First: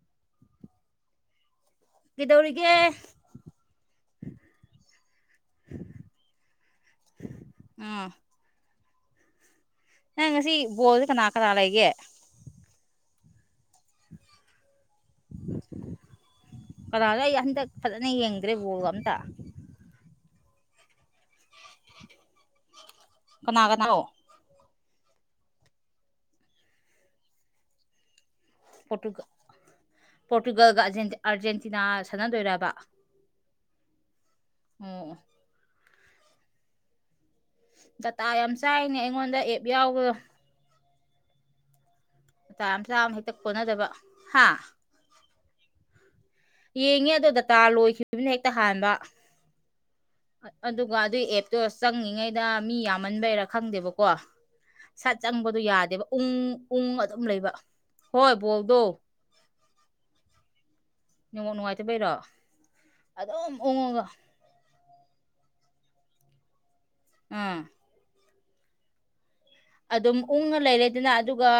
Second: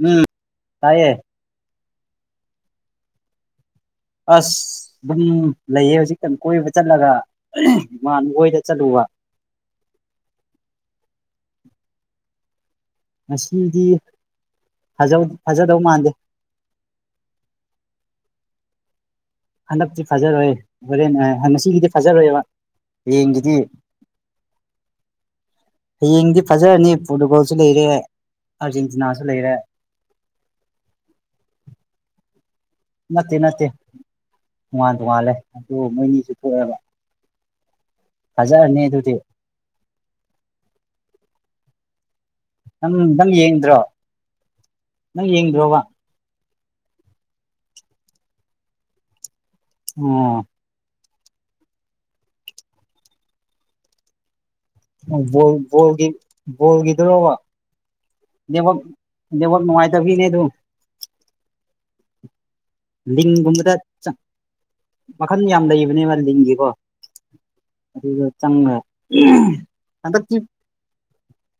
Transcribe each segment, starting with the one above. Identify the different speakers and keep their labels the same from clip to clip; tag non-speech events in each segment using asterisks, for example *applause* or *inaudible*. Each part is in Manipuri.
Speaker 1: ꯎꯝ ꯇꯥꯏꯌꯦ
Speaker 2: ꯒꯤꯗꯧꯒ
Speaker 1: ꯑꯁ ꯑꯗꯨꯝ ꯂꯩꯌꯦ ꯍꯧꯖꯤꯛꯀ ꯀꯣꯏꯕ ꯆꯠꯂꯒ
Speaker 2: ꯎꯝ
Speaker 1: ꯃꯥꯅꯒꯣꯏꯗ ꯆꯠꯂꯨꯕ
Speaker 2: ꯅꯪ ꯉꯁꯤ ꯕꯣꯜꯗꯤ ꯀꯅꯥ ꯀꯅꯥ ꯂꯩꯒꯦ
Speaker 1: ꯉꯁꯤꯗꯤ ꯐꯖꯧ ꯐꯖꯗꯧ ꯃꯥꯟꯗꯦ
Speaker 2: ꯀꯅꯥꯅꯣ ꯑꯩ ꯍꯟꯗꯛ ꯐꯖꯅ ꯌꯦꯡꯗ꯭ꯔꯦ ꯕꯣꯜꯒ ꯑꯝꯇ
Speaker 1: ꯍꯟꯗꯛꯇꯤ ꯐꯖꯔꯣꯏꯦ ꯍꯣꯔꯦꯟ ꯉꯁꯤꯒꯤꯗꯤ ꯐꯖꯔꯣꯏꯕ ꯍꯌꯦꯡꯒꯤꯗꯤ
Speaker 2: ꯀꯅꯥ ꯀꯅꯥꯅꯣ
Speaker 1: ꯍꯌꯦꯡꯗꯤ ꯐꯖꯔꯅꯤ ꯐꯣꯔꯇꯨꯒꯣꯜꯁꯨ ꯂꯩꯔꯦ
Speaker 2: ꯄꯣꯔꯇꯨꯒꯜ
Speaker 1: ꯑꯥꯔꯖꯦꯟꯇꯤꯅꯥꯁꯨ ꯂꯩꯔꯦ
Speaker 2: ꯄꯣꯔꯇꯨꯒꯜꯒ ꯑꯥꯔꯖꯦꯟꯇꯤꯅꯥ ꯁꯥꯟꯅꯗꯣꯏꯔꯕ
Speaker 1: ꯅꯠꯇꯦ ꯅꯠꯇꯦ ꯇꯣꯉꯥꯟ
Speaker 2: ꯑꯣ
Speaker 1: ꯇꯣꯉꯥꯜꯂꯦ ꯑꯗꯨ ꯃꯣꯏꯅꯤꯁꯨ ꯄꯣꯛꯑꯦꯕ
Speaker 2: ꯗꯇꯥ ꯌꯥꯝ ꯆꯥꯏꯅꯦ
Speaker 1: ꯑꯗꯨꯗꯤ
Speaker 2: ꯑꯩꯉꯣꯟꯗ ꯑꯦꯞ ꯌꯥꯎꯕꯣ ꯥ ꯑꯝ
Speaker 1: ꯅꯪ
Speaker 2: ꯆꯥ ꯑꯃ
Speaker 1: ꯅꯪ
Speaker 2: ꯍꯦꯛꯇ
Speaker 1: ꯌꯦꯡꯗ꯭ꯔꯣ
Speaker 2: ꯀꯣꯟꯅꯗꯕ ꯍꯥ
Speaker 1: ꯅꯪ ꯌꯦꯡꯗ꯭ꯔꯣꯕ
Speaker 2: ꯌꯦꯡꯉꯦ ꯑꯗꯣ ꯗꯇꯥ ꯂꯣꯏꯈꯤꯕꯅ ꯍꯦꯛꯇ ꯍꯥꯟꯕ
Speaker 1: ꯎꯝ
Speaker 2: ꯑꯗꯨꯒ ꯑꯗꯨꯏ ꯑꯦꯞꯇꯣ ꯆꯪꯉꯉꯩꯗ ꯃꯤ ꯌꯥꯝꯃꯟꯕꯩꯔꯥ ꯈꯪꯗꯦꯕꯀꯣ ꯁꯠ
Speaker 1: ꯕꯣꯜ
Speaker 2: ꯆꯪꯕꯗꯣ ꯌꯥꯗꯦꯕ
Speaker 1: ꯕꯣꯜꯒꯤ
Speaker 2: ꯎꯪ ꯎꯪ ꯑꯗꯨꯝ
Speaker 1: ꯕꯣꯜꯒꯤꯗꯨꯔꯣꯕ
Speaker 2: ꯂꯩꯕ ꯍꯣꯏ ꯕꯣꯗꯣ
Speaker 1: ꯑꯐ ꯅꯨꯡꯉꯥꯏꯇꯕꯤꯅꯦ ꯑꯗꯨꯝ
Speaker 2: ꯅꯅꯤꯉꯣ ꯅꯨꯡꯉꯥꯏꯇꯕꯩꯔꯣ ꯑꯗꯨꯝ
Speaker 1: ꯂꯤꯡꯒꯨꯝꯕꯗ
Speaker 2: ꯎꯪꯉꯒ
Speaker 1: ꯃꯈꯜ ꯌꯥꯝ ꯂꯩꯕꯅꯦꯕ ꯂꯤꯡꯒꯤꯀꯣ
Speaker 2: ꯎꯝ
Speaker 1: ꯑꯗꯨꯒꯗ ꯆꯪꯉꯦ
Speaker 2: ꯑꯗꯨꯝ ꯎꯅ ꯂꯩꯔꯦꯗꯅ ꯑꯗꯨꯒ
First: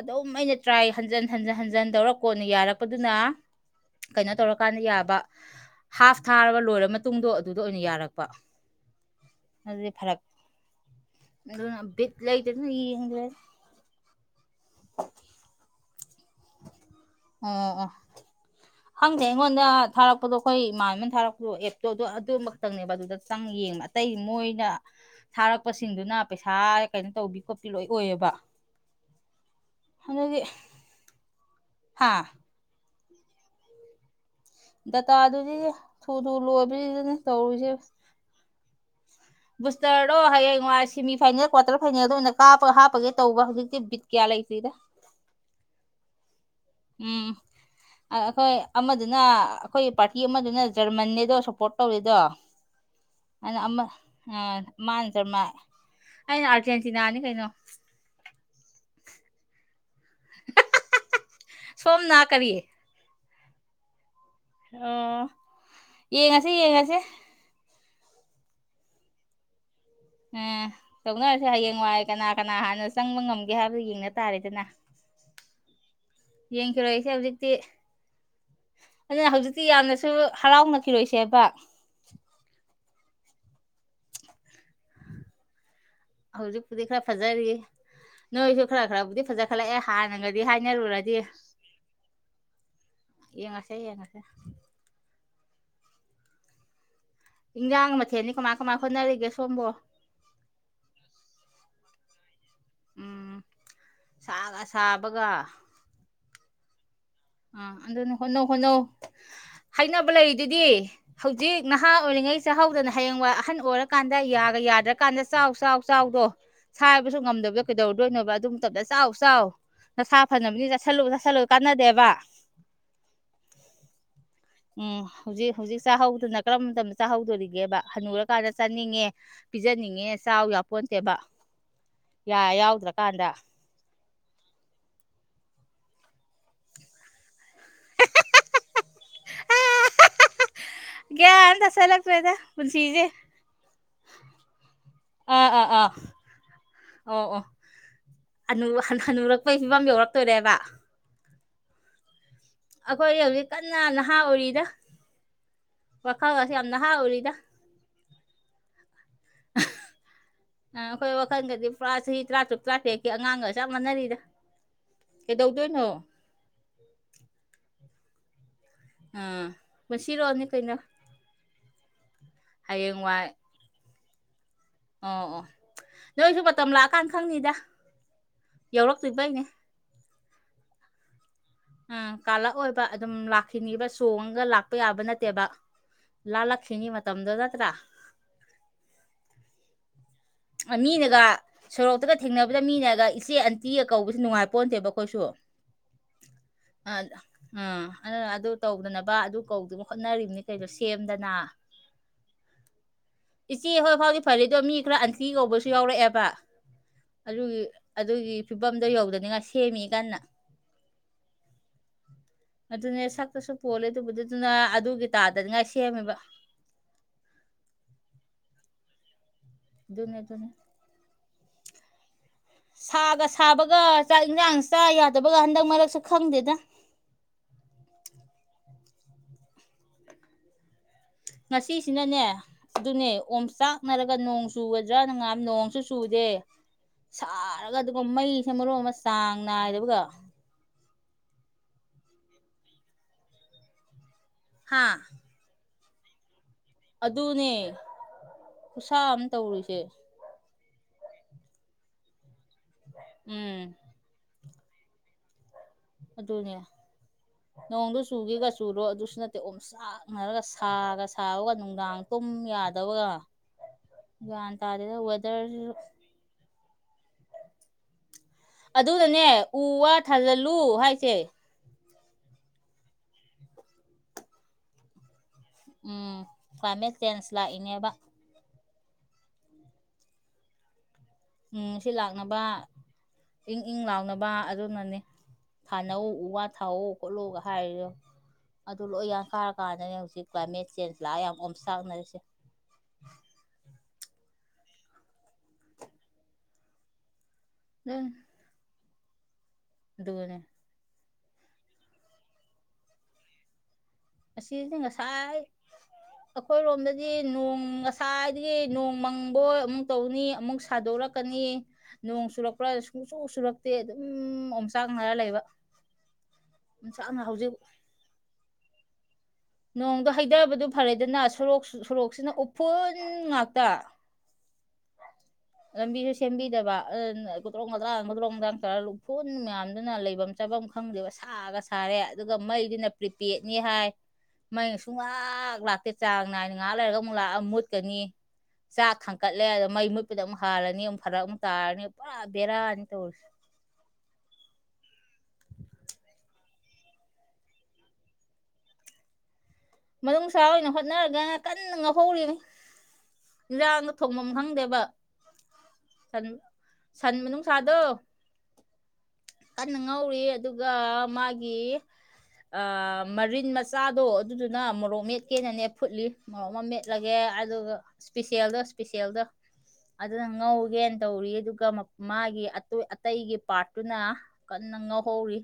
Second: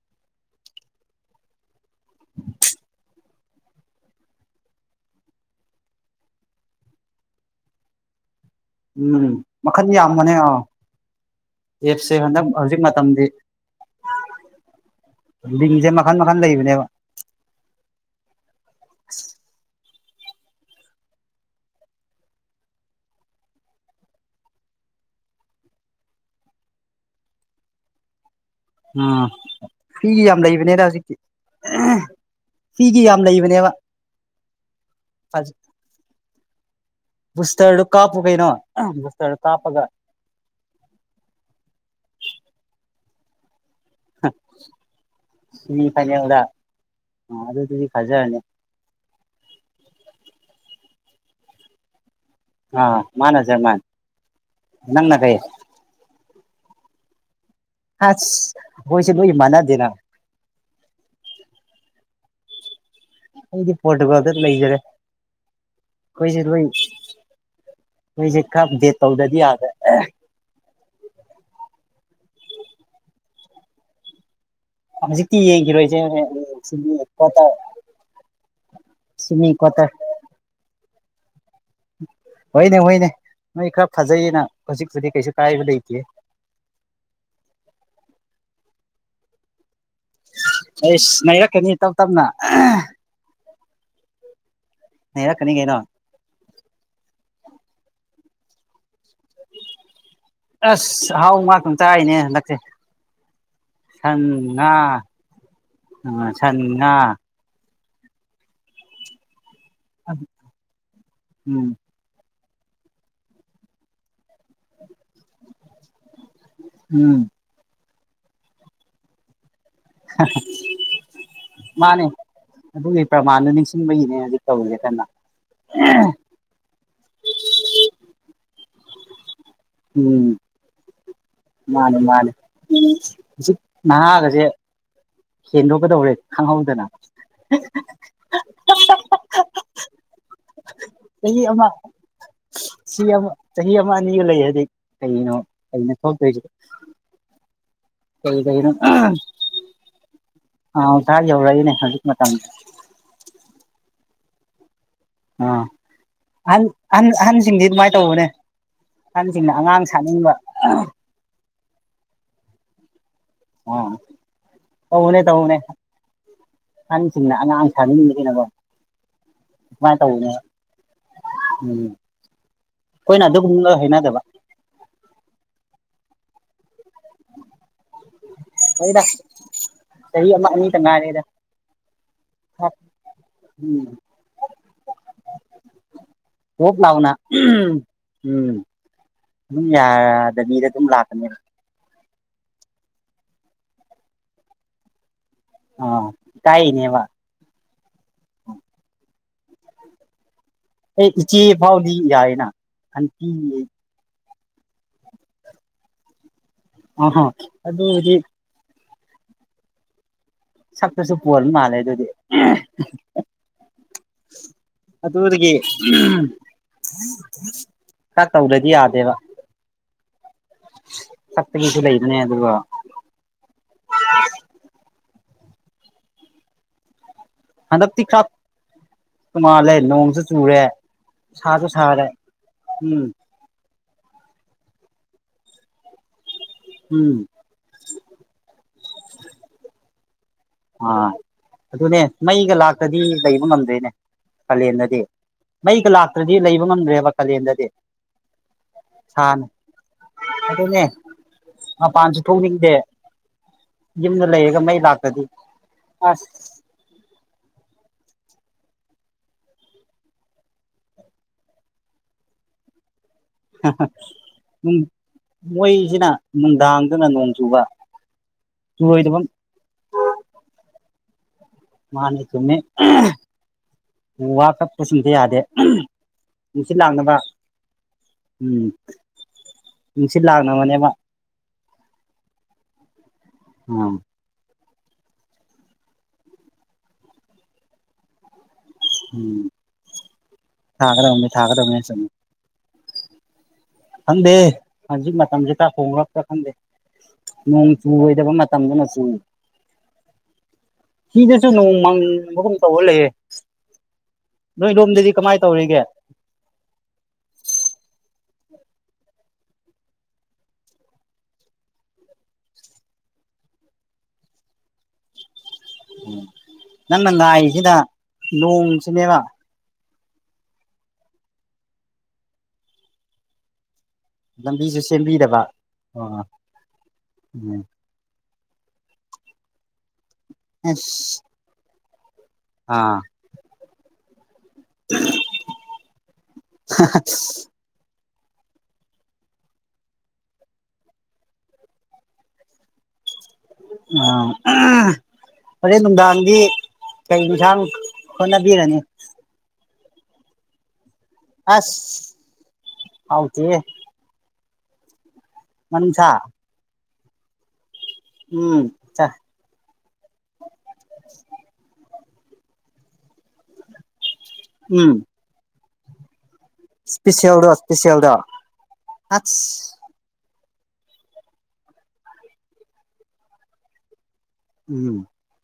Speaker 2: ꯑꯗꯨꯝ ꯑꯩꯅ ꯇ꯭ꯔꯥꯏ ꯍꯟꯖꯟ ꯍꯟꯖꯤꯟ ꯍꯟꯖꯤꯟ ꯇꯧꯔꯛꯀꯣꯅ ꯌꯥꯔꯛꯄꯗꯨꯅ ꯀꯩꯅꯣ ꯇꯧꯔꯀꯥꯟꯗ ꯌꯥꯕ ꯍꯥꯐ ꯊꯥꯔꯒ ꯂꯣꯏꯔ ꯃꯇꯨꯡꯗꯣ ꯑꯗꯨꯗ ꯑꯣꯏꯅ ꯌꯥꯔꯛꯄ
Speaker 1: ꯎꯝ ꯃꯈꯜ
Speaker 2: ꯑꯗꯨꯗꯤ ꯐꯔꯛ
Speaker 1: ꯌꯥꯝꯕꯅꯦ ꯑꯥꯎ
Speaker 2: ꯑꯗꯨꯅ ꯕꯤꯠ
Speaker 1: ꯑꯦꯞꯁꯦ ꯍꯟꯗꯛ
Speaker 2: ꯂꯩꯇꯗꯅ
Speaker 1: ꯍꯧꯖꯤꯛ
Speaker 2: ꯌꯦꯡꯗ꯭ꯔꯦ
Speaker 1: ꯃꯇꯝꯗꯤ ꯡꯁꯦ ꯃꯈꯟ ꯃꯈꯟ ꯂꯩꯕꯅꯦꯕ
Speaker 2: ꯑ ꯑ ꯍꯪꯗꯦ ꯑꯩꯉꯣꯟꯗ ꯊꯥꯔꯛꯄꯗꯣ ꯑꯩꯈꯣꯏ ꯏꯃꯥꯟꯅ ꯊꯥꯔꯛꯄꯗꯣ ꯑꯦꯞꯇꯣ ꯑꯗꯨꯗꯣ ꯑꯗꯨ ꯑꯃꯈꯛꯇꯪꯅꯦꯕ ꯑꯗꯨꯗ ꯆꯪ ꯌꯦꯡꯕ ꯑꯇꯩ ꯃꯣꯏꯅ ꯊꯥꯔꯛꯄꯁꯤꯡꯗꯨꯅ ꯄꯩꯁꯥ ꯀꯩꯅꯣ ꯇꯧꯕꯤ ꯈꯣꯠꯄꯤ ꯂꯣꯏ ꯑꯣꯏꯌꯦꯕ
Speaker 1: ꯎꯝ ꯐꯤꯒꯤ
Speaker 2: ꯑꯗꯨꯒꯤ
Speaker 1: ꯌꯥꯝ ꯂꯩꯕꯅꯦꯅ ꯍꯧꯖꯤꯛꯇꯤ
Speaker 2: ꯍꯥ
Speaker 1: ꯐꯤꯒꯤ ꯌꯥꯝ ꯂꯩꯕꯅꯦꯕ
Speaker 2: ꯗꯇꯥꯗꯨꯗꯤ ꯊꯨ ꯊꯨ ꯂꯣꯏꯕꯕꯁꯤꯗꯅꯦ ꯇꯧꯔꯨꯁꯦ
Speaker 1: ꯔ ꯇ
Speaker 2: ꯕꯨꯁꯇꯔꯗꯣ ꯍꯌꯦꯡꯥꯏ ꯁꯦꯃꯤꯐꯥꯏꯅꯦꯜ ꯀ꯭ꯋꯥꯇꯔ ꯐꯥꯏꯅꯦꯜꯗ ꯑꯣꯏꯅ ꯀꯥꯞꯄꯒ ꯍꯥꯞꯄꯒꯦ ꯇꯧꯕ ꯍꯧꯖꯤꯛꯇꯤ ꯕꯤꯠ ꯀꯌꯥ ꯂꯩꯇ꯭ꯔꯤꯗ
Speaker 1: ꯃꯤ ꯐꯩꯅꯗ
Speaker 2: ꯎꯝ ꯑꯩꯈꯣꯏ ꯑꯃꯗꯨꯅ ꯑꯩꯈꯣꯏ ꯄꯥꯔꯇꯤ ꯑꯃꯗꯨꯅ ꯖꯔꯃꯟꯅꯦꯗꯣ ꯁꯞꯄꯣꯔꯠ ꯇꯧꯔꯤꯦꯗꯣ
Speaker 1: ꯑꯥ ꯃꯥꯅ
Speaker 2: ꯑꯅ
Speaker 1: ꯖꯔꯃꯟ
Speaker 2: ꯑꯃ ꯃꯥꯅ
Speaker 1: ꯅꯪꯅ ꯀꯩ
Speaker 2: ꯆꯔꯃ ꯑꯩꯅ ꯑꯥꯔꯖꯦꯟꯇꯤꯅꯥꯅꯤ ꯀꯩꯅꯣ
Speaker 1: ꯑꯁ ꯍꯣꯏꯁꯦ ꯂꯣꯏ ꯃꯥꯟꯅꯗꯦꯅ
Speaker 2: ꯁꯣꯝꯅꯥ ꯀꯕꯤ
Speaker 1: ꯑꯩꯗꯤ ꯄꯣꯠꯇꯨꯒ ꯑꯝꯇ ꯂꯩꯖꯔꯦ
Speaker 2: ꯑꯣ
Speaker 1: ꯑꯩꯈꯣꯏꯁꯨ
Speaker 2: ꯌꯦꯡꯉꯁꯤ
Speaker 1: ꯂꯣꯏ
Speaker 2: ꯌꯦꯡꯉꯁꯤ
Speaker 1: ꯃꯣꯏꯁꯦ ꯈꯔ ꯗꯦꯠ ꯇꯧꯗꯗꯤ ꯌꯥꯗ꯭ꯔꯦ
Speaker 2: ꯎꯝ ꯇꯧꯅꯔꯁꯦ ꯍꯌꯦꯡꯋꯥꯏ ꯀꯅꯥ ꯀꯅꯥ ꯍꯥꯟꯅ ꯆꯪꯕ ꯉꯝꯒꯦ ꯍꯥꯏꯕꯗꯨꯣ ꯌꯦꯡꯅ ꯇꯥꯔꯦꯗꯅ
Speaker 1: ꯍꯧꯖꯤ ꯇꯤ ꯌꯦꯡꯈꯤꯕꯔꯣꯏꯁꯦ
Speaker 2: ꯌꯦꯡꯈꯤꯔꯛꯏꯁꯦ ꯍꯧꯖꯤꯛꯇꯤ ꯑꯗꯨꯅ
Speaker 1: ꯁꯤꯃꯤ
Speaker 2: ꯍꯧꯖꯤꯛꯇꯤ
Speaker 1: ꯀ꯭ꯋꯥꯇꯔ
Speaker 2: ꯌꯥꯝꯅꯁꯨ ꯍꯔꯥꯎꯅ ꯊꯤꯔꯣꯏꯁꯦꯕꯥꯛ
Speaker 1: ꯍꯣꯏꯅꯦ ꯍꯣꯏꯅꯦ ꯃꯣꯏ ꯈꯔ ꯐꯖꯩꯌꯦꯅ ꯍꯧꯖꯤꯛꯇꯨꯗꯤ ꯀꯩꯁꯨ ꯀꯥꯏꯕ ꯂꯩꯇꯦ
Speaker 2: ꯍꯧꯖꯤꯛꯄꯨꯗꯤ ꯈꯔ ꯐꯖꯔꯤ ꯅꯣꯏꯁꯨ ꯈꯔ ꯈꯔꯕꯨꯗꯤ ꯐꯖ ꯈꯠꯂꯛꯑꯦ ꯍꯥꯟꯅꯒꯗꯤ
Speaker 1: ꯑꯩꯁ
Speaker 2: ꯍꯥꯏꯅꯔꯨꯔꯗꯤ
Speaker 1: ꯅꯩꯔꯛꯀꯅꯤ ꯇꯞ ꯇꯞꯅ
Speaker 2: ꯌꯦꯡꯉꯁꯦ ꯌꯦꯡꯉꯁꯦ
Speaker 1: ꯍꯔꯛꯀꯅꯤ ꯀꯩꯅꯣ
Speaker 2: ꯏꯟꯖꯥꯡ ꯃꯊꯦꯜꯅꯤ ꯀꯃꯥꯏ ꯀꯃꯥꯏ ꯍꯣꯠꯅꯔꯤꯒꯦꯕꯣ
Speaker 1: ꯑꯁ ꯍꯥꯎ ꯉꯥꯛꯇ ꯍꯥꯏꯅꯦ ꯍꯟꯗꯛꯁꯦ
Speaker 2: ꯎꯝ ꯁꯥꯒ
Speaker 1: ꯁꯉ
Speaker 2: ꯁꯥꯕꯒ
Speaker 1: ꯑ ꯁꯉꯥ
Speaker 2: ꯑꯥ ꯑꯗꯨꯅ ꯍꯣꯠꯅꯧ ꯍꯣꯠꯅꯧ ꯍꯥꯏꯅꯕ ꯂꯩꯔꯤ ꯑꯗꯨꯗꯤ ꯍꯧꯖꯤꯛ
Speaker 1: ꯎꯝ
Speaker 2: ꯅꯍꯥꯛ ꯑꯣꯏꯔꯤꯉꯩ ꯆꯥꯛꯍꯧꯗꯅ ꯍꯌꯦꯡꯋꯥꯏ ꯑꯍꯟ ꯑꯣꯏꯔꯀꯥꯟꯗ ꯌꯥ ꯌꯥꯗ꯭ꯔꯀꯥꯟꯗ ꯆꯥꯎ ꯆꯥꯎ ꯆꯥꯎꯗꯣ ꯁꯥꯕꯁꯨ
Speaker 1: ꯎꯝ
Speaker 2: ꯉꯝꯗꯕꯗ ꯀꯩꯗꯧꯔꯗꯣꯏꯅꯣꯕ ꯑꯗꯨ ꯃꯇꯝꯗ ꯆꯥꯎ ꯆꯥꯎ ꯅꯁꯥ ꯐꯅꯕꯅꯤ ꯆꯠꯁꯜꯂꯨ ꯆꯠꯁꯜꯂꯨꯒ
Speaker 1: ꯃꯥꯅꯦ
Speaker 2: ꯀꯥꯟꯅꯗꯦꯕ
Speaker 1: ꯑꯗꯨꯒꯤ ꯄ꯭ꯔꯃꯥꯟꯗꯨꯣ ꯅꯤꯡꯁꯤꯡꯕꯒꯤꯅꯦ ꯍꯧꯖꯤ ꯇꯧꯔꯤꯒꯦ ꯀꯟꯅ
Speaker 2: ꯑꯗꯨꯅ ꯀꯔꯝꯕ ꯃꯇꯝꯗ ꯆꯥꯍꯧꯗꯣꯔꯤꯒꯦꯕ ꯍꯅꯨꯔꯀꯥꯟꯗ ꯆꯥꯅꯤꯡꯉꯦ ꯄꯤꯖꯅꯤꯡꯉꯦ
Speaker 1: ꯎꯝ
Speaker 2: ꯆꯥꯎ ꯌꯥꯄꯣꯟꯣꯟꯇꯦꯕ ꯌꯥ ꯌꯥꯎꯗ꯭ꯔꯀꯥꯟꯗ
Speaker 1: ꯅꯍꯒꯁꯦ ꯍꯦꯟꯗꯣꯛꯀꯗꯧꯔꯦ ꯈꯪꯍꯧꯗꯅ ꯆꯍꯤ ꯑꯃ
Speaker 2: ꯌꯥꯗ ꯁꯂꯛꯄꯤꯗ
Speaker 1: ꯁꯤ ꯑꯃ ꯆꯍꯤ ꯑꯃ ꯑꯅꯤꯁꯨ ꯂꯩ ꯍꯥꯏꯗꯤ ꯀꯩꯅꯣ
Speaker 2: ꯑꯥ ꯑꯥ ꯑꯥ
Speaker 1: ꯀꯩꯅꯣ ꯊꯣꯛꯇꯣꯏꯁꯤ
Speaker 2: ꯑꯣ ꯑꯣ ꯑꯅꯨ
Speaker 1: ꯀꯩꯅꯣ
Speaker 2: ꯍꯅꯨꯔꯛꯄꯒꯤ ꯐꯤꯕꯝ ꯌꯧꯔꯛꯇꯣꯏꯔꯦꯕ
Speaker 1: ꯆꯥ ꯌꯧꯔꯛꯏꯅꯦ ꯍꯧꯖꯤꯛ ꯃꯇꯝꯗ
Speaker 2: ꯑꯩꯈꯣꯏ ꯍꯧꯖꯤꯛ ꯀꯟꯅ ꯅꯍꯥ ꯑꯣꯏꯔꯤꯗ
Speaker 1: ꯑꯥ
Speaker 2: ꯋꯥꯈꯜꯒꯁꯦ
Speaker 1: ꯑꯍꯟ
Speaker 2: ꯌꯥꯝ ꯅꯍꯥ
Speaker 1: ꯑ
Speaker 2: ꯑꯣꯏꯔꯤꯗ
Speaker 1: ꯑꯍꯟꯁꯤꯡꯗꯤ ꯑꯗꯨꯃꯥꯏꯅ ꯇꯧꯕꯅꯦ ꯑꯍꯟꯁꯤꯡꯅ ꯑꯉꯥꯡ ꯁꯥꯅꯤꯡꯕ
Speaker 2: ꯑ ꯑꯩꯈꯣꯏ ꯋꯥꯈꯜꯗꯗꯤ ꯄꯨꯔꯥ ꯆꯍꯤ ꯇꯔꯥ ꯆꯨꯛ ꯇꯔꯥꯇꯔꯦꯠꯀꯤ ꯑꯉꯥꯡꯅꯤ
Speaker 1: ꯑ ꯇꯎꯅꯦ ꯇ ꯍꯅꯦ ꯍꯁꯤꯡꯅ ꯑꯉꯥꯡ ꯊꯅꯅꯤꯡꯕꯗꯅꯀꯣ
Speaker 2: ꯑ ꯄꯨ ꯁꯤꯔꯛꯅꯤ ꯀꯩꯅꯣ
Speaker 1: ꯎꯝ ꯑꯩꯈꯣꯏꯅ
Speaker 2: ꯍꯌꯦꯡꯋꯥꯏ
Speaker 1: ꯑꯗꯨꯒꯨꯝꯒ ꯍꯩꯅꯗꯕ
Speaker 2: ꯑꯣ ꯑꯣ ꯅꯣꯏꯁꯨ ꯃꯇꯝ ꯂꯥꯛꯑꯀꯥꯟ ꯈꯪꯅꯤꯗ
Speaker 1: ꯑꯩꯗꯥꯛ
Speaker 2: ꯌꯧꯔꯛꯇ꯭ꯔꯤꯕꯩꯅꯦ
Speaker 1: ꯆꯍꯤ ꯑꯃ ꯑꯅꯤꯇ ꯅꯥꯔꯦꯗ
Speaker 2: ꯎꯝ ꯀꯥꯜꯂꯛꯑꯣꯕ ꯑꯗꯨꯝ ꯂꯥꯛꯈꯤꯅꯤꯕ
Speaker 1: ꯎꯝ
Speaker 2: ꯆꯣꯡꯉꯒ ꯂꯥꯛꯄ ꯌꯥꯕ ꯅꯠꯇꯦꯕ ꯂꯥ
Speaker 1: ꯄꯣꯞ
Speaker 2: ꯂꯛꯅꯤꯒꯤ ꯃ
Speaker 1: ꯂꯥꯎꯅ
Speaker 2: ꯃꯇꯝꯗꯣ ꯆꯠꯇ꯭ꯔꯥ
Speaker 1: ꯎꯝ ꯎꯝ ꯌꯥ
Speaker 2: ꯃꯤꯅꯒ ꯁꯣꯔꯣꯛꯇꯒ ꯊꯦꯡꯅꯕꯗ ꯃꯤꯅꯒ ꯏꯆꯦ ꯑꯟꯇꯤꯒ ꯀꯧꯕꯁꯨ ꯅꯨꯡꯉꯥꯏ ꯄꯣꯛꯟꯗꯦꯕ ꯑꯩꯈꯣꯏꯁꯨ
Speaker 1: ꯑꯥ
Speaker 2: ꯑ
Speaker 1: ꯏꯀꯥꯏꯅꯦꯕ
Speaker 2: ꯑꯗꯨ ꯑꯗꯨ ꯇꯧꯗꯅꯕ ꯑꯗꯨ ꯀꯧꯗꯨꯅ ꯍꯣꯠꯅꯔꯤꯕꯅꯤ ꯀꯩꯗꯣ
Speaker 1: ꯑꯩ
Speaker 2: ꯁꯦꯝꯗꯅ
Speaker 1: ꯏꯆꯦ ꯐꯥꯎꯗꯤ ꯌꯥꯏꯅ ꯑꯟꯇꯤ
Speaker 2: ꯏꯆꯦ ꯍꯣꯏ ꯐꯥꯎꯗꯤ ꯐꯔꯦꯗꯣ ꯃꯤ ꯈꯔ ꯑꯟꯇꯤ ꯀꯧꯕꯁꯨ ꯌꯥꯎꯔꯛꯑꯦꯕ
Speaker 1: ꯑꯍ
Speaker 2: ꯑꯗꯨꯒꯤ
Speaker 1: ꯑꯗꯨꯗꯤ
Speaker 2: ꯑꯗꯨꯒꯤ ꯁꯨꯐꯝꯝꯗꯣ ꯌꯧꯗꯅꯤ ꯉ ꯁꯦꯝꯃꯤ ꯀꯟꯅ
Speaker 1: ꯁꯛꯇꯁꯨ ꯄꯨꯕ ꯃꯥꯜꯂꯦ ꯑꯗꯨꯗꯤ
Speaker 2: ꯑꯗꯨꯅꯦ ꯁꯛꯇꯁꯨ ꯄꯣꯜꯂꯦ ꯑꯗꯨꯕꯨꯗꯤ ꯑꯗꯨꯅ ꯑꯗꯨꯒꯤ
Speaker 1: ꯑꯗꯨꯗꯒꯤ
Speaker 2: ꯇꯥꯗꯅꯤꯡꯉꯥꯏ ꯁꯦꯝꯃꯤꯕ
Speaker 1: ꯀ ꯇꯧꯗꯗꯤ ꯌꯥꯗꯦꯕ
Speaker 2: ꯣꯅꯦ ꯣꯅꯦ
Speaker 1: ꯁꯛꯇꯒꯤꯁꯨ ꯂꯩꯕꯅꯦ ꯑꯗꯨꯒ
Speaker 2: ꯁꯥꯒ ꯁꯥꯕꯒ ꯆꯥꯛ ꯌꯦꯟꯁꯥꯡ ꯆꯥ ꯌꯥꯗꯕꯒ ꯍꯟꯗꯛ ꯃꯔꯛꯁꯨ ꯈꯪꯗꯦꯗ
Speaker 1: ꯍꯟꯗꯛꯇꯤ ꯈꯔ ꯀ ꯃꯥꯜꯂꯦ ꯅꯣꯡꯁꯨ ꯆꯨꯔꯦ ꯁꯥꯁꯨ ꯁꯥꯔꯦ
Speaker 2: ꯉꯁꯤꯁꯤꯅꯅꯦ
Speaker 1: ꯎꯝ
Speaker 2: ꯑꯗꯨꯅꯦ ꯑꯣꯝꯆꯥꯛ ꯊꯛꯅꯔꯒ ꯅꯣꯡ ꯆꯨꯒꯗ꯭ꯔꯥ ꯅ ꯉ ꯅꯣꯡꯁꯨ ꯆꯨꯗꯦ
Speaker 1: ꯎꯝ
Speaker 2: ꯌꯥꯔꯒ ꯑꯗꯨꯒ ꯃꯩꯁꯦ ꯃꯔꯨ ꯑꯃ ꯆꯥꯡ ꯅꯥꯏꯗꯕꯒ
Speaker 1: ꯑꯥ ꯑꯗꯨꯅꯦ ꯃꯩꯒ ꯂꯥꯛꯇꯗꯤ ꯂꯩꯕ ꯉꯝꯗꯣꯏꯅꯦ
Speaker 2: ꯍꯥ
Speaker 1: ꯀꯥꯂꯦꯟꯗꯗꯤ ꯃꯩꯒ ꯂꯥꯛꯇ꯭ꯔꯗꯤ ꯂꯩꯕ ꯉꯝꯗ꯭ꯔꯦꯕ ꯀꯥꯂꯦꯟꯗꯗꯤ
Speaker 2: ꯑꯗꯨꯅꯦ ꯈꯨꯠꯁꯥ ꯑꯃ
Speaker 1: ꯁꯥꯅꯤ
Speaker 2: ꯇꯧꯔꯤꯁꯦ
Speaker 1: ꯑꯗꯨꯅꯦ ꯃꯄꯥꯟꯁꯨ ꯊꯣꯛꯣꯡꯅꯤꯡꯗꯦ
Speaker 2: ꯎꯝ
Speaker 1: ꯖꯤꯗꯂ ꯌꯦꯒ ꯃꯩꯜ ꯂꯥꯛꯀꯗꯤ
Speaker 2: ꯑꯗꯨꯅꯦ ꯅꯣꯡꯗꯨ ꯆꯨꯒꯦꯒ ꯆꯨꯔꯣ ꯑꯗꯨꯁꯨ ꯅꯠꯇꯦ ꯑꯣꯝ ꯆꯥꯛꯅꯔꯒ ꯁꯥꯒ ꯁꯥꯥꯎꯕꯒ ꯅꯨꯡꯗꯥꯡ ꯄꯨꯝ ꯌꯥꯗꯕꯒ ꯒ꯭ꯌꯥꯟ ꯇꯥꯗꯦꯗ ꯋꯦꯗꯔꯁꯤꯁꯨ
Speaker 1: ꯃꯣꯏꯁꯤꯅ ꯅꯨꯡꯗꯥꯡꯗꯨꯅ ꯅꯣꯡ ꯆꯨꯕ ꯆꯨꯔꯣꯏꯗꯕ
Speaker 2: ꯑꯗꯨꯗꯅꯦ ꯎ ꯋꯥ ꯊꯥꯖꯤꯜꯂꯨ ꯍꯥꯏꯁꯦ
Speaker 1: ꯃꯥꯅꯦ ꯁꯃꯦ
Speaker 2: *inaudible*
Speaker 1: ꯎ ꯋꯥ ꯀꯛꯄ ꯁꯨꯝꯇ ꯌꯥꯗꯦ
Speaker 2: ꯎꯝ
Speaker 1: ꯅꯨꯡꯁꯤꯠ
Speaker 2: ꯀꯥꯏꯃꯦꯝ
Speaker 1: ꯂꯥꯡꯅꯕ
Speaker 2: ꯇꯦꯟꯁ ꯂꯥꯛꯏꯅꯦꯕ
Speaker 1: ꯎꯝ ꯅꯁꯤ ꯂꯒꯅ ꯃꯅꯦꯕ
Speaker 2: ꯎꯝ ꯁꯤ ꯂꯥꯛꯅꯕ ꯏꯪ ꯏꯪ
Speaker 1: ꯑꯥ
Speaker 2: ꯂꯥꯛꯅꯕ ꯕꯥ ꯑꯗꯨꯅꯅꯦ ꯊꯥꯅꯧ ꯎ ꯋꯥ ꯊꯥꯍꯧ ꯈꯣꯠꯂꯨꯒ ꯍꯥꯏꯔꯤꯗꯣ ꯑꯗꯨ ꯂꯣꯏ
Speaker 1: ꯎꯝ
Speaker 2: ꯌꯥꯡꯈꯥꯔ ꯀꯥꯟꯗꯅꯦ ꯍꯧꯖꯤꯛ ꯀ꯭ꯂꯥꯏꯃꯦꯠ ꯆꯦꯟꯖ ꯂꯥꯛꯑꯒ
Speaker 1: ꯊꯥꯒꯗꯕꯅꯦ
Speaker 2: ꯌꯥꯝ ꯀ
Speaker 1: ꯊꯥꯒꯗꯕꯅꯦ ꯆꯨꯝꯃꯦ
Speaker 2: ꯁꯥꯛꯅꯔꯤꯁꯦ
Speaker 1: ꯈꯪꯗꯦ ꯍꯧꯖꯤꯛ ꯃꯇꯝꯁꯤ ꯀꯥꯍꯣꯡꯛꯇ ꯈꯪꯗꯦ ꯅꯣꯡ ꯆꯨꯔꯣꯏꯗꯕ ꯇꯝꯗꯨꯅꯁꯨ
Speaker 2: ꯑꯗꯨꯒꯅꯦ
Speaker 1: ꯁꯤꯗꯁꯨ ꯅꯣꯡꯃꯪꯕꯒꯨꯝ ꯇꯧꯔ ꯂꯩꯌꯦ
Speaker 2: ꯑꯁꯤꯁꯦ
Speaker 1: ꯅꯣꯏꯔꯣꯝꯗꯗꯤ
Speaker 2: ꯉꯁꯥꯏ
Speaker 1: ꯀꯃꯥꯏꯅ ꯇꯧꯔꯤꯒꯦ
Speaker 2: ꯑꯩꯈꯣꯏꯔꯣꯝꯗꯗꯤ ꯅꯣꯡ ꯉꯁꯥꯏꯗꯒꯤ ꯅꯣꯡ ꯃꯪꯕꯣꯏ ꯑꯃꯨꯛ ꯇꯧꯅꯤ ꯑꯃꯨꯛ ꯁꯥꯗꯣꯔꯛꯀꯅꯤ ꯅꯣꯡ ꯆꯨꯔꯛꯄ꯭ꯔꯥ ꯁꯨꯡꯆꯣꯛ ꯁꯨꯔꯛꯇꯦ ꯑꯗꯨꯝ ꯑꯣꯝꯆꯥꯛꯅꯔ ꯂꯩꯕ
Speaker 1: ꯎꯝ ꯅꯪꯅ
Speaker 2: ꯑꯣꯝꯆꯥꯛꯅ ꯍꯧꯖꯤꯛ
Speaker 1: ꯉꯏꯁꯤꯅ ꯅꯣꯡꯁꯤꯅꯦꯕ
Speaker 2: ꯅꯣꯡꯗꯣ ꯍꯩꯊꯕꯗꯨ ꯐꯔꯦꯗꯅꯣꯔꯣꯛ ꯁꯣꯔꯣꯛꯁꯤꯅ ꯎꯐꯨꯜ ꯉꯥꯛꯇ
Speaker 1: ꯂ ꯂꯝꯕꯤꯁꯤꯦ
Speaker 2: ꯂꯝꯕꯤꯁꯨ
Speaker 1: ꯎꯝ
Speaker 2: ꯁꯦꯝꯕꯤꯗꯕꯇ꯭ꯔ ꯍꯥꯡꯒꯗ꯭ꯔ ꯅꯨꯡꯗꯥꯡ ꯆꯥꯔꯒ ꯎꯐꯨꯟ ꯃꯌꯥꯝꯗꯨꯅ ꯂꯩꯐꯝ ꯆꯥꯐꯝ
Speaker 1: ꯑꯁ
Speaker 2: ꯈꯪꯗꯦꯕ ꯁꯥꯒ ꯊꯥꯔꯦ ꯑꯗꯨꯒ ꯃꯩꯗꯨꯅ
Speaker 1: ꯑꯥ
Speaker 2: ꯄ꯭ꯔꯤꯄꯦꯗꯅꯤ ꯍꯥꯏ ꯃꯩꯅꯁꯨ ꯉꯥꯏꯍꯥꯛ ꯂꯥꯛꯇꯦ ꯆꯥꯡ ꯅꯥꯏꯅ ꯉꯥꯏꯍꯥꯛ ꯂꯩꯔꯒ ꯑꯃꯨꯛ ꯂꯥꯛꯑ ꯃꯨꯠꯀꯅꯤ ꯆꯥꯛ ꯊꯥꯡꯀꯠꯂꯤ ꯂꯩ ꯑꯗ ꯃꯩ ꯃꯨꯠꯄꯗ ꯑꯃꯨꯛ ꯍꯥꯜꯂꯅꯤ ꯑꯃꯨꯛ ꯐꯔꯛ ꯑꯃꯨꯛ ꯇꯥꯔꯅꯤ ꯄꯨꯔꯥ ꯕꯦꯔꯥꯑꯅꯤ ꯇꯧꯔꯁꯤ
Speaker 1: ꯑ ꯍꯣꯔꯦꯟ ꯅꯨꯡꯗꯥꯡꯒꯤ ꯀꯩ ꯏꯟꯁꯥꯡ ꯍꯣꯠꯅꯕꯤꯔꯅꯤ
Speaker 2: ꯃꯅꯨꯡꯁꯥ ꯑꯣꯏꯅ ꯍꯣꯠꯅꯔꯒꯅ ꯀꯟꯅ
Speaker 1: ꯑꯁ
Speaker 2: ꯉꯧꯍꯧꯔꯤꯅꯤ
Speaker 1: ꯍꯥꯎꯇꯦꯍꯦ
Speaker 2: ꯏꯥꯡ ꯊꯣꯡꯐꯝꯝ ꯈꯪꯗꯦꯕ
Speaker 1: ꯃꯅꯨꯡꯁꯥ
Speaker 2: ꯁꯟ ꯁꯟ ꯅꯨꯡꯁꯥꯗꯣ
Speaker 1: ꯎꯝ ꯆꯥ
Speaker 2: ꯀꯟꯅ ꯉꯧꯔꯤ ꯑꯗꯨꯒ ꯃꯥꯒꯤ ꯃꯔꯤꯟ ꯃ ꯃꯆꯥꯗꯣ ꯑꯗꯨꯗꯨꯅ
Speaker 1: ꯎꯝ
Speaker 2: ꯃꯣꯔꯣꯛ ꯃꯦꯠꯀꯦꯅꯅꯦ ꯐꯨꯠꯂꯤ ꯃꯣꯛ ꯑꯃ ꯃꯦꯠꯂꯒꯦ ꯑꯗꯨꯒ ꯏꯁꯄꯤꯁꯦꯜꯗꯣ ꯏꯁꯄꯤꯁꯦꯜꯗꯣ
Speaker 1: ꯑꯁ
Speaker 2: ꯑꯗꯨꯅ ꯉꯧꯒꯦꯅ ꯇꯧꯔꯤ ꯑꯗꯨꯒ ꯃꯥꯒꯤ ꯑꯇꯩꯒꯤ ꯄꯥꯔꯠꯇꯨꯅ ꯀꯟꯅ
Speaker 1: ꯎꯝ
Speaker 2: ꯉꯧꯍꯧꯔꯤ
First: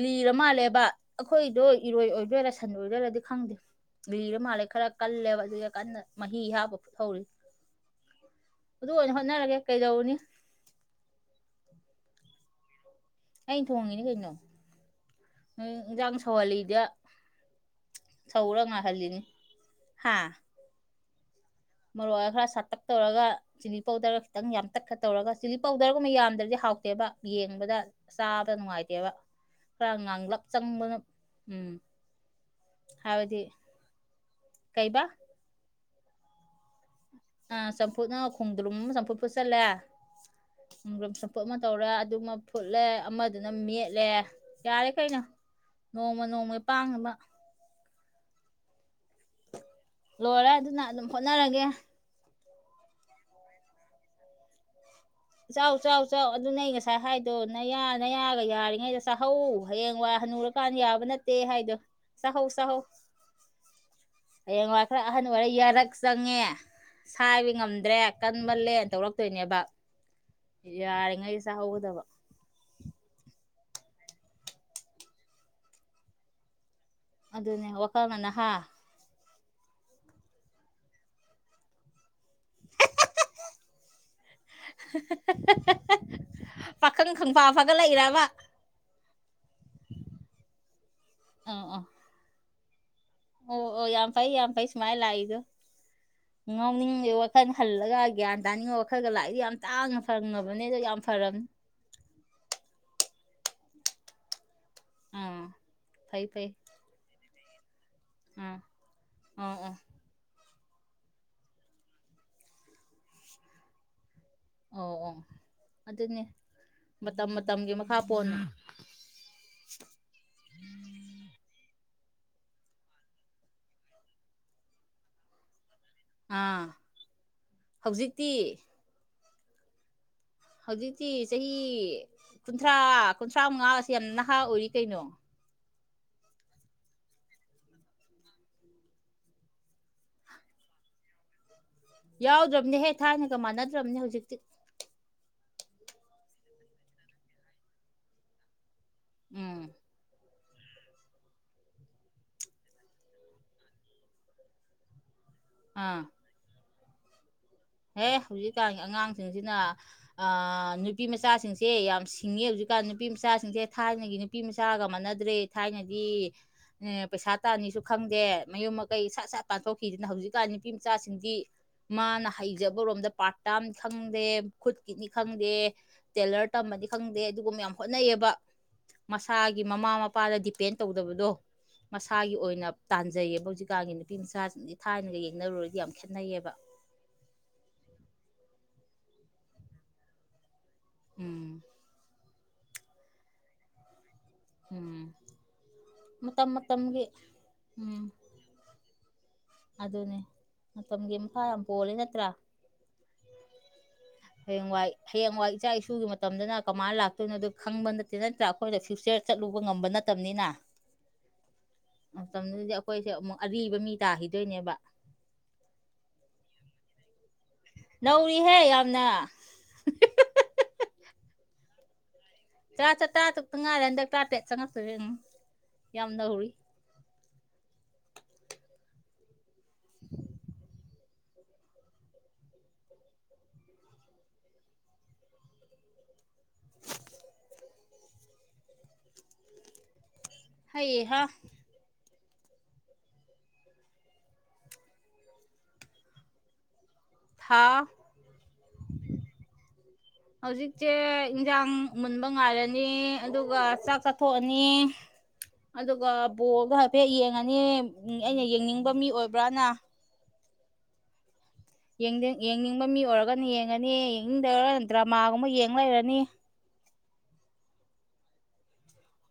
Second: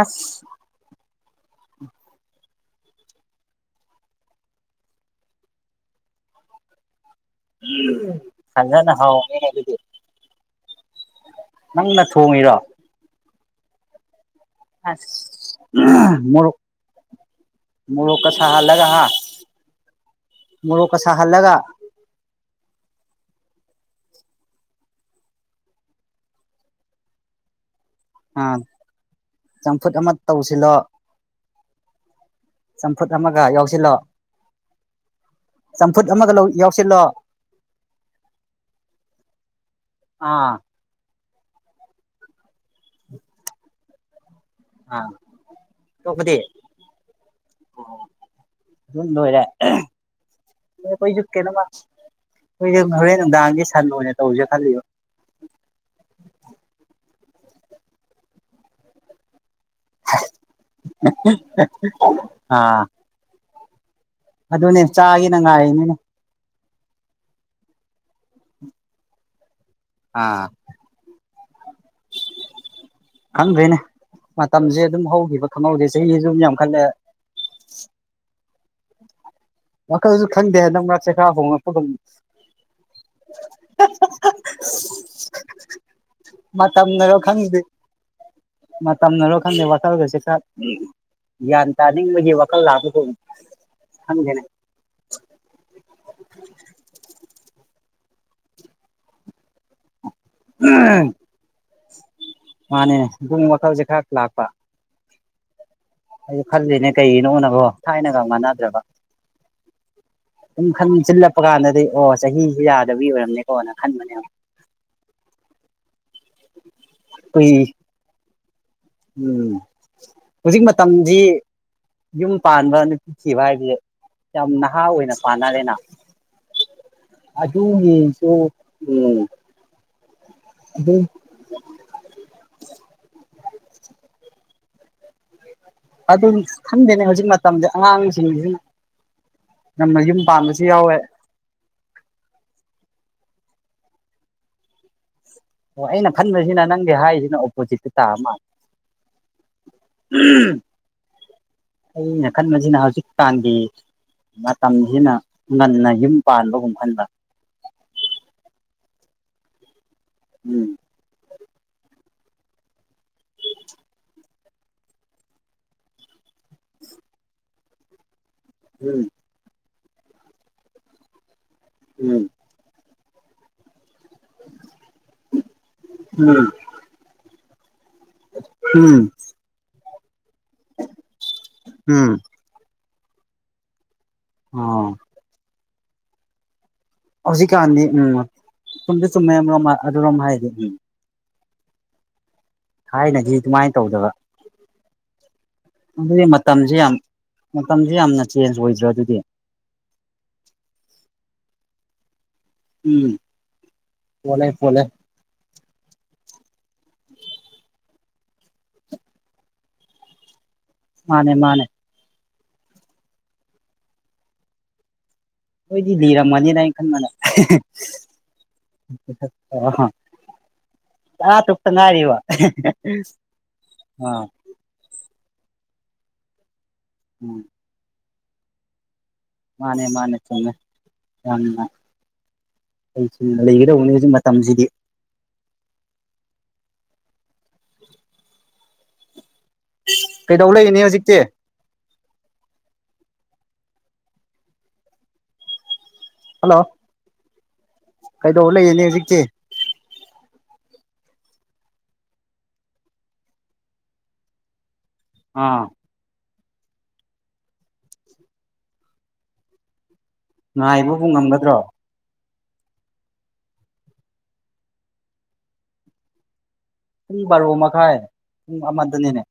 Speaker 1: ꯑꯁ
Speaker 2: ꯂꯤꯔ ꯃꯥꯜꯂꯦꯕ ꯑꯩꯈꯣꯏꯗꯣ ꯏꯔꯣꯏ ꯑꯣꯏꯗꯣꯏꯔꯥ ꯁꯟ ꯑꯣꯏꯗꯣꯏꯔꯗꯤ ꯈꯪꯗꯦ ꯂꯤꯔ ꯃꯥꯜꯂꯦ ꯈꯔ ꯀꯜꯂꯦꯕ ꯑꯗꯨ ꯀꯟꯅ ꯃꯍꯤ ꯍꯥꯞꯄ ꯐꯨꯠꯍꯧꯔꯤ ꯑꯗꯨ
Speaker 1: ꯐꯖꯅ
Speaker 2: ꯑꯣꯏꯅ
Speaker 1: ꯍꯥꯎꯈ꯭ꯔꯦꯅꯦ
Speaker 2: ꯍꯣꯠꯅꯔꯒꯦ
Speaker 1: ꯑꯗꯨꯗꯤ
Speaker 2: ꯀꯩꯗꯧꯔꯨꯅꯤ
Speaker 1: ꯅꯪꯅ ꯊꯣꯡꯉꯤꯔꯣ
Speaker 2: ꯑꯩꯅ ꯊꯣꯡꯉꯤꯅꯤ ꯀꯩꯅꯣ
Speaker 1: ꯑꯁ
Speaker 2: ꯎꯡ ꯏꯟꯖꯥꯡ
Speaker 1: ꯃꯣꯔꯣꯛ
Speaker 2: ꯁꯧꯍꯜꯂꯤꯗ
Speaker 1: ꯃꯣꯔꯣꯛꯀ
Speaker 2: ꯁꯧꯔ
Speaker 1: ꯁꯥꯍꯜꯂꯒ ꯍꯥ
Speaker 2: ꯉꯥꯢꯍꯜꯂꯤꯅꯤ ꯍꯥꯥ
Speaker 1: ꯃꯣꯔꯣꯛꯀ ꯁꯥꯍꯜꯂꯒ
Speaker 2: ꯃꯔꯣꯏ ꯈꯔ ꯁꯇꯛ ꯇꯧꯔꯒ ꯆꯤꯂꯤ ꯄꯥꯎꯗꯔꯒ ꯈꯤꯇꯪ ꯌꯥꯝ ꯇꯠꯈ ꯇꯧꯔꯒ ꯆꯤꯂꯤ ꯄꯥꯎꯗꯔꯒꯨꯝꯕ ꯌꯥꯝꯗ꯭ꯔꯗꯤ ꯍꯥꯎꯇꯦꯕ ꯌꯦꯡꯕꯗ ꯆꯥꯕꯗ
Speaker 1: ꯑꯥ
Speaker 2: ꯅꯨꯡꯉꯥꯏꯇꯦꯕ ꯈꯔ
Speaker 1: ꯆꯝꯐꯨꯠ ꯑꯃ
Speaker 2: ꯉꯥꯡꯂꯞ
Speaker 1: ꯇꯧꯁꯤꯜꯂꯣ
Speaker 2: ꯆꯪꯕꯅ ꯎꯝ
Speaker 1: ꯆꯝꯐꯨꯠ
Speaker 2: ꯍꯥꯏꯕꯗꯤ
Speaker 1: ꯑꯃꯒ ꯌꯥꯎꯁꯤꯜꯂꯣ
Speaker 2: ꯀꯩꯕꯥ
Speaker 1: ꯆꯝꯐꯨꯠ ꯑꯃꯒ ꯌꯥꯎꯁꯤꯜꯂꯣ
Speaker 2: ꯑ ꯆꯝꯐꯨꯠꯅ ꯈꯣꯡꯗ ꯂꯨꯝ ꯆꯝꯐꯨꯠ ꯐ ꯆꯠꯂꯦ
Speaker 1: ꯑꯥ
Speaker 2: ꯈꯣꯡꯗꯔꯨꯝ ꯆꯝꯐꯨꯠ ꯑꯃ ꯇꯧꯔꯦ ꯑꯗꯨꯒꯃ ꯐꯨꯠꯂꯦ ꯑꯃꯗꯨꯅ ꯃꯦꯠꯂꯦ ꯌꯥꯔꯦ
Speaker 1: ꯑꯥ
Speaker 2: ꯀꯩꯅꯣ ꯅꯣꯡꯃ
Speaker 1: ꯑꯇꯣꯞꯄꯗꯤ
Speaker 2: ꯅꯣꯡꯃꯩ ꯄꯥꯡꯅꯕ ꯂꯣꯏꯔꯦ ꯑꯗꯨꯅ ꯑꯗꯨꯝ ꯍꯣꯠꯅꯔꯒꯦ
Speaker 1: *unintelligible* ꯑꯩꯈꯣꯏꯁꯨ ꯍꯣꯔꯦꯟ ꯅꯨꯡꯗꯥꯡꯗꯤ ꯁꯟ ꯑꯣꯏꯅ ꯇꯧꯁꯦ ꯈꯜꯂꯤꯕꯣ
Speaker 2: ꯆꯥꯎ ꯆꯥꯎ ꯆꯥꯎ ꯑꯗꯨ ꯅꯦ ꯑꯩ ꯉꯁꯥꯏ ꯍꯥꯏꯗꯣ ꯅꯌꯥ ꯅꯌꯥꯒ ꯌꯥꯔꯤꯉꯩꯗ ꯆꯥꯍꯧ ꯍꯌꯦꯡ ꯋꯥ ꯍꯟꯅꯨꯔꯀꯥꯟ ꯌꯥꯕ ꯅꯠꯇꯦ ꯍꯥꯏꯗꯣ ꯆꯥꯍꯧ ꯆꯥꯍꯧ
Speaker 1: ꯑꯥ
Speaker 2: ꯍꯌꯦꯡ
Speaker 1: ꯑꯗꯨꯅꯦ
Speaker 2: ꯋꯥꯢ ꯈꯔ ꯑꯍꯟ
Speaker 1: ꯆꯥꯒꯦꯅ
Speaker 2: ꯑꯣꯏꯔ ꯌꯥꯔꯛ
Speaker 1: ꯉꯥꯏꯔꯤꯅꯤꯅꯦ
Speaker 2: ꯆꯪ ꯈꯪꯉꯦ ꯁꯥꯏꯕ ꯉꯝꯗ꯭ꯔꯦ ꯀꯟꯃꯜꯂꯦꯅ ꯇꯧꯔꯛꯇꯣꯏꯅꯦꯕ
Speaker 1: ꯑꯥ
Speaker 2: ꯌꯥꯔꯤꯉꯩ ꯆꯥꯍꯧꯒꯗꯕ
Speaker 1: ꯈꯪꯗ꯭ꯔꯦꯅꯦ ꯃꯇꯝꯁꯦ ꯑꯗꯨꯝ ꯍꯧꯈꯤꯕ ꯈꯪꯍꯧꯗꯦ ꯆꯍꯤꯁꯨ ꯑꯗꯨꯝ ꯌꯥꯝꯈꯠꯂꯦ
Speaker 2: ꯑꯗꯨꯅꯦ ꯋꯥꯈꯜ ꯉꯟꯅ ꯍꯥ
Speaker 1: ꯋꯥꯈꯜꯁꯨ ꯈꯪꯗꯦ ꯍꯟꯗꯛ ꯃꯔꯛꯁꯦ ꯈꯥ ꯍꯣꯡꯉꯛꯄ ꯒꯨꯝ
Speaker 2: *unintelligible* *unintelligible* ꯄꯥꯈꯪ
Speaker 1: ꯃꯇꯝꯅꯔꯣ
Speaker 2: ꯈꯪꯐ
Speaker 1: ꯈꯪꯗꯦ
Speaker 2: ꯐꯒꯠꯂꯛꯏꯔꯕ
Speaker 1: ꯃꯇꯝꯅꯔꯣ ꯈꯪꯗꯦ ꯋꯥꯈꯜꯒꯁꯦ ꯈꯔ
Speaker 2: ꯑꯥ
Speaker 1: ꯒ꯭ꯌꯥꯟ
Speaker 2: ꯑꯥ
Speaker 1: ꯇꯥꯅꯤꯡꯕꯒꯤ ꯋꯥꯈꯜ ꯂꯥꯛꯄꯒꯨꯝ
Speaker 2: ꯑꯣ ꯑꯣ ꯌꯥꯝ ꯐꯩ
Speaker 1: ꯈꯪꯗꯦꯅꯦ
Speaker 2: ꯌꯥꯝ ꯐꯩ ꯁꯨꯃꯥꯏꯅ ꯂꯥꯛꯏꯗꯣ ꯉꯥꯎꯅꯤꯡ ꯋꯥꯈꯜ ꯍꯜꯂꯒ ꯒ꯭ꯌꯥꯟ ꯇꯥꯅꯤꯡꯕ ꯋꯥꯈꯜꯒ ꯂꯥꯛꯏꯗꯤ ꯌꯥꯝ ꯇꯥꯡꯅ ꯐꯪꯉꯕꯅꯦ ꯑꯗꯣ ꯌꯥꯝ ꯐꯔꯕꯅꯤ
Speaker 1: ꯃꯥꯅꯦ ꯑꯗꯨꯨꯡ ꯋꯥꯗꯜꯁꯦ ꯈꯔ ꯂꯥꯛꯄ
Speaker 2: ꯑꯣ
Speaker 1: ꯑꯩꯁꯨ ꯈꯜꯂꯤꯅꯦ ꯀꯩꯒꯤꯅꯣꯅꯕꯣ ꯊꯥꯏꯅꯒ
Speaker 2: ꯑꯥ
Speaker 1: ꯃꯥꯟꯅꯗ꯭ꯔꯦꯕ
Speaker 2: ꯑꯥ ꯑꯥ
Speaker 1: ꯑꯗꯨꯨꯝ ꯈꯟ ꯆꯤꯜꯂꯛꯄ ꯀꯥꯟꯗꯗꯤ ꯑꯣ ꯆꯍꯤꯁꯤ ꯌꯥꯗꯕꯒꯤ ꯑꯣꯏꯔꯝꯅꯤꯀꯣꯅ ꯈꯟꯕꯅꯦꯕ
Speaker 2: ꯑꯣ ꯑꯣ ꯑꯗꯨꯅꯦ ꯃꯇꯝ
Speaker 1: ꯀꯨꯏ
Speaker 2: ꯃꯇꯝꯒꯤ ꯃꯈꯥ ꯄꯣꯟꯅ
Speaker 1: ꯎꯝ ꯍꯨꯖꯤꯛ ꯃꯇꯝꯗꯤ ꯌꯨꯝ ꯄꯥꯟꯕ ꯅꯨꯄꯤ ꯊꯤꯕ ꯍꯥꯏꯕꯁꯦ ꯌꯥꯝ ꯅꯍꯥ ꯑꯣꯏꯅ ꯄꯥꯅꯔꯦꯅ
Speaker 2: ꯑꯥ
Speaker 1: ꯑꯗꯨꯒꯤꯗꯨ
Speaker 2: ꯍꯧꯖꯤꯛꯇꯤ
Speaker 1: ꯎꯝ ꯑꯗꯨ
Speaker 2: ꯍꯧꯖꯤꯛꯇꯤ ꯆꯍꯤ ꯀꯨꯟꯊ꯭ꯔꯥ ꯀꯨꯟꯊ꯭ꯔꯥ ꯃꯉꯥ ꯑꯁꯤ ꯌꯥꯝ ꯅꯍꯥ ꯑꯣꯏꯔꯤ ꯀꯩꯅꯣ
Speaker 1: ꯑꯗꯨꯝ ꯈꯟꯗꯦꯅꯦ ꯍꯧꯖꯤꯛ ꯃꯇꯝꯗꯤ ꯑꯉꯥꯡꯁꯤꯡꯁꯤ ꯉꯟꯅ ꯌꯨꯝ ꯄꯥꯟꯕꯁꯨ ꯌꯥꯎꯋꯦ
Speaker 2: ꯌꯥꯎꯗ꯭ꯔꯝꯅꯦ ꯍꯦ ꯊꯥꯏꯅꯒ ꯃꯥꯟꯅꯗ꯭ꯔꯝꯅꯦ ꯍꯧꯖꯤꯛꯇꯤ
Speaker 1: ꯑꯣ ꯑꯩꯅ ꯈꯟꯕꯁꯤꯅ ꯅꯪꯒꯤ ꯍꯥꯏꯔꯤꯁꯤꯅ ꯑꯣꯄꯣꯖꯤꯠꯇ ꯇꯥꯕ ꯃꯥꯜ
Speaker 2: ꯎꯝ
Speaker 1: ꯎꯝ ꯑꯩꯅ ꯈꯟꯕꯁꯤꯅ ꯍꯧꯖꯤꯛ ꯀꯥꯟꯒꯤ ꯃꯇꯝꯁꯤꯅ ꯉꯟꯅ
Speaker 2: ꯑꯥ
Speaker 1: ꯌꯨꯝ ꯄꯥꯟꯕꯒꯨꯝ ꯈꯟꯕ
Speaker 2: ꯍꯦ ꯍꯧꯖꯤꯛꯀꯥꯟꯒꯤ ꯑꯉꯥꯡꯁꯤꯡꯁꯤꯅ ꯑꯥ
Speaker 1: ꯎꯝ
Speaker 2: ꯅꯨ ꯅꯨꯄꯤ ꯃꯆꯥꯁꯤꯡꯁꯦ ꯌꯥꯝ ꯁꯤꯡꯉꯦ ꯍꯧꯖꯤꯛꯀꯥꯟ ꯅꯨꯄꯤ ꯃꯆꯥꯁꯤꯡꯁꯦ ꯊꯥꯏꯅꯒꯤ ꯅꯨꯄꯤ ꯅꯨꯄꯤ ꯃꯆꯥꯒ ꯃꯥꯟꯅꯗ꯭ꯔꯦ ꯊꯥꯏꯅꯗꯤ ꯄꯩꯁꯥ ꯇꯥꯅꯤꯁꯨ ꯈꯪꯗꯦ ꯃꯌꯨꯝ ꯃꯀꯩ
Speaker 1: ꯎꯝ
Speaker 2: ꯁꯥꯠ ꯁꯠ ꯄꯥꯟꯊꯣꯛꯈꯤꯗꯅ ꯍꯧꯖꯤꯛꯀꯥꯟ ꯅꯨꯄꯤ ꯃꯆꯥꯁꯤꯡꯗꯤ ꯃꯥꯅ ꯍꯩꯖꯕꯔꯣꯝꯗ ꯄꯥꯔꯠ ꯇꯥꯝ ꯈꯪꯗꯦ ꯈꯨꯠꯀꯤꯅꯤ ꯈꯪꯗꯦ
Speaker 1: ꯎꯝ
Speaker 2: ꯇꯦꯂꯔ ꯇꯝꯃꯗꯤ ꯈꯪꯗꯦ ꯑꯗꯨꯒꯨꯝꯕ ꯌꯥꯝ ꯍꯣꯠꯅꯩꯌꯦꯕ
Speaker 1: ꯎꯝ ꯎꯝ
Speaker 2: ꯃꯁꯥꯒꯤ ꯃꯃꯥ ꯃꯄꯥꯗ ꯗꯤꯄꯦꯟ ꯇꯧꯗꯕꯗꯣ
Speaker 1: ꯎꯝ
Speaker 2: ꯃꯁꯥꯒꯤ ꯑꯣꯏꯅ ꯇꯥꯟꯖꯩꯌꯦꯕ ꯍꯧꯖꯤꯛꯀꯥꯟꯒꯤ ꯅꯨꯄꯤ ꯃꯆꯥꯁꯤꯡꯁꯤ
Speaker 1: ꯑꯣ
Speaker 2: ꯊꯥꯏꯅꯒ ꯌꯦꯡꯅꯔꯨꯔꯗꯤ ꯌꯥꯝ ꯈꯦꯠꯅꯩꯌꯦꯕ
Speaker 1: ꯍꯧꯖꯤꯛꯀꯥꯟꯗꯤ ꯎꯝ ꯁꯨꯝꯗꯤ ꯆꯨꯝꯃꯦ ꯑꯔꯣꯝ ꯑꯗꯨꯔꯣꯝ ꯍꯥꯏꯗꯤ ꯎꯝ
Speaker 2: ꯎꯝ
Speaker 1: ꯊꯥꯏꯅꯗꯤ ꯑꯗꯨꯃꯥꯏꯅ ꯇꯧꯗꯕ
Speaker 2: ꯎꯝ
Speaker 1: ꯑꯗꯨꯗꯤ
Speaker 2: ꯃꯇꯝ
Speaker 1: ꯃꯇꯝꯁꯦ ꯌꯥꯝ
Speaker 2: ꯃꯇꯝꯒꯤ
Speaker 1: ꯃꯇꯝꯁꯦ ꯌꯥꯝꯅ ꯆꯦꯟꯖ ꯑꯣꯏꯗ꯭ꯔꯣ ꯑꯗꯨꯗꯤ
Speaker 2: ꯑꯗꯨꯅꯦ ꯃꯇꯝꯒꯤ ꯃꯈꯥ ꯌꯥꯝ ꯄꯣꯜꯂꯤ ꯅꯠꯇ꯭ꯔꯥ
Speaker 1: ꯎꯝ ꯄꯣꯜꯂꯦ ꯄꯣꯜꯂꯦ
Speaker 2: ꯍꯌꯦꯡꯋꯥꯏ ꯍꯌꯦꯡꯋꯥꯏ ꯏꯆꯥ ꯏꯁꯨꯒꯤ ꯃꯇꯝꯗꯅ ꯀꯃꯥꯏꯅ ꯂꯥꯛꯇꯣꯏꯅꯣꯗꯨ ꯈꯪꯕ ꯅꯠꯇꯦ ꯅꯠꯇ꯭ꯔ ꯑꯩꯈꯣꯏꯗ ꯐ꯭ꯌꯨꯆꯔ ꯆꯠꯂꯨꯕ ꯉꯝꯕ ꯅꯠꯇꯕꯅꯤꯅ
Speaker 1: ꯃꯥꯅꯦ ꯃꯥꯅꯦ
Speaker 2: ꯃꯇꯝꯗꯨꯗꯤ ꯑꯩꯈꯣꯏꯁꯦ ꯑꯃꯨꯛ ꯑꯔꯤꯕ ꯃꯤ ꯇꯥꯈꯤꯗꯣꯏꯅꯦꯕ
Speaker 1: ꯑꯩꯈꯣꯏꯗꯤ ꯂꯤꯔꯝꯃꯅꯤꯅ ꯑꯩꯅ ꯈꯟꯕꯗ
Speaker 2: ꯅꯧꯔꯤꯍꯦ ꯌꯥꯝꯅ
Speaker 1: ꯑꯣ ꯇꯔꯥ ꯇꯔꯨꯛ ꯇꯥ ꯉꯥꯏꯔꯤꯕ
Speaker 2: ꯇꯔꯥ ꯆꯠ ꯇꯔꯥꯇꯨꯛꯇꯪ ꯉꯥꯏꯔꯤ ꯍꯟꯗꯛ
Speaker 1: ꯑꯥ
Speaker 2: ꯇꯔꯥ ꯇꯔꯦꯠ ꯆꯪꯉꯛꯇꯣꯏꯔꯦ ꯌꯥꯝ ꯅꯧꯔꯤ
Speaker 1: *unintelligible* ꯃꯥꯅꯦ ꯃꯥꯅꯦ ꯆꯨꯝꯃꯦ ꯌꯥꯝꯅ ꯍꯩꯁꯤꯡꯅ ꯂꯩꯒꯗꯧꯕꯅꯦ ꯍꯧꯖꯤꯛ ꯃꯇꯝꯁꯤꯗꯤ ꯀꯩꯗꯧ ꯂꯩꯅꯦ ꯍꯧꯖꯤꯛꯇꯤ
Speaker 2: ꯍꯩꯍꯥ
Speaker 1: ꯍꯜꯂꯣ
Speaker 2: ꯍꯥꯎ
Speaker 1: ꯀꯩꯗꯧ ꯂꯩꯌꯦꯅꯦ ꯍꯧꯖꯤꯛꯇꯤ
Speaker 2: *unintelligible* ꯍꯧꯖꯤꯛꯁꯦ ꯏꯟꯁꯥꯡ ꯃꯨꯟꯕ ꯉꯥꯏꯔꯅꯤ ꯑꯗꯨꯒ ꯆꯥꯛ ꯆꯥꯊꯣꯛꯑꯅꯤ
Speaker 1: ꯑꯥ
Speaker 2: ꯑꯗꯨꯒ ꯕꯣꯜꯗꯣ ꯍꯥꯏꯐꯦꯠ ꯌꯦꯡꯉꯅꯤ ꯑꯩꯅ ꯌꯦꯡꯅꯤꯡꯕ ꯃꯤ ꯑꯣꯏꯕ꯭ꯔꯥꯅ
Speaker 1: ꯉꯥꯏꯕꯕꯨ ꯉꯝꯒꯗ꯭ꯔꯣ
Speaker 2: ꯌꯦꯡꯗ ꯌꯦꯡꯅꯤꯡꯕ ꯃꯤ ꯑꯣꯏꯔꯒꯅ ꯌꯦꯡꯉꯅꯤ ꯌꯦꯡꯅꯤꯡꯗꯔꯒ ꯗ꯭ꯔꯃꯥꯒꯨꯝꯕ ꯌꯦꯡ ꯂꯩꯔꯅꯤ
Speaker 1: ꯄꯨꯡ ꯕꯥꯔꯣ ꯃꯈꯥꯏ ꯄꯨꯡ ꯑꯃꯗꯅꯤꯅꯦ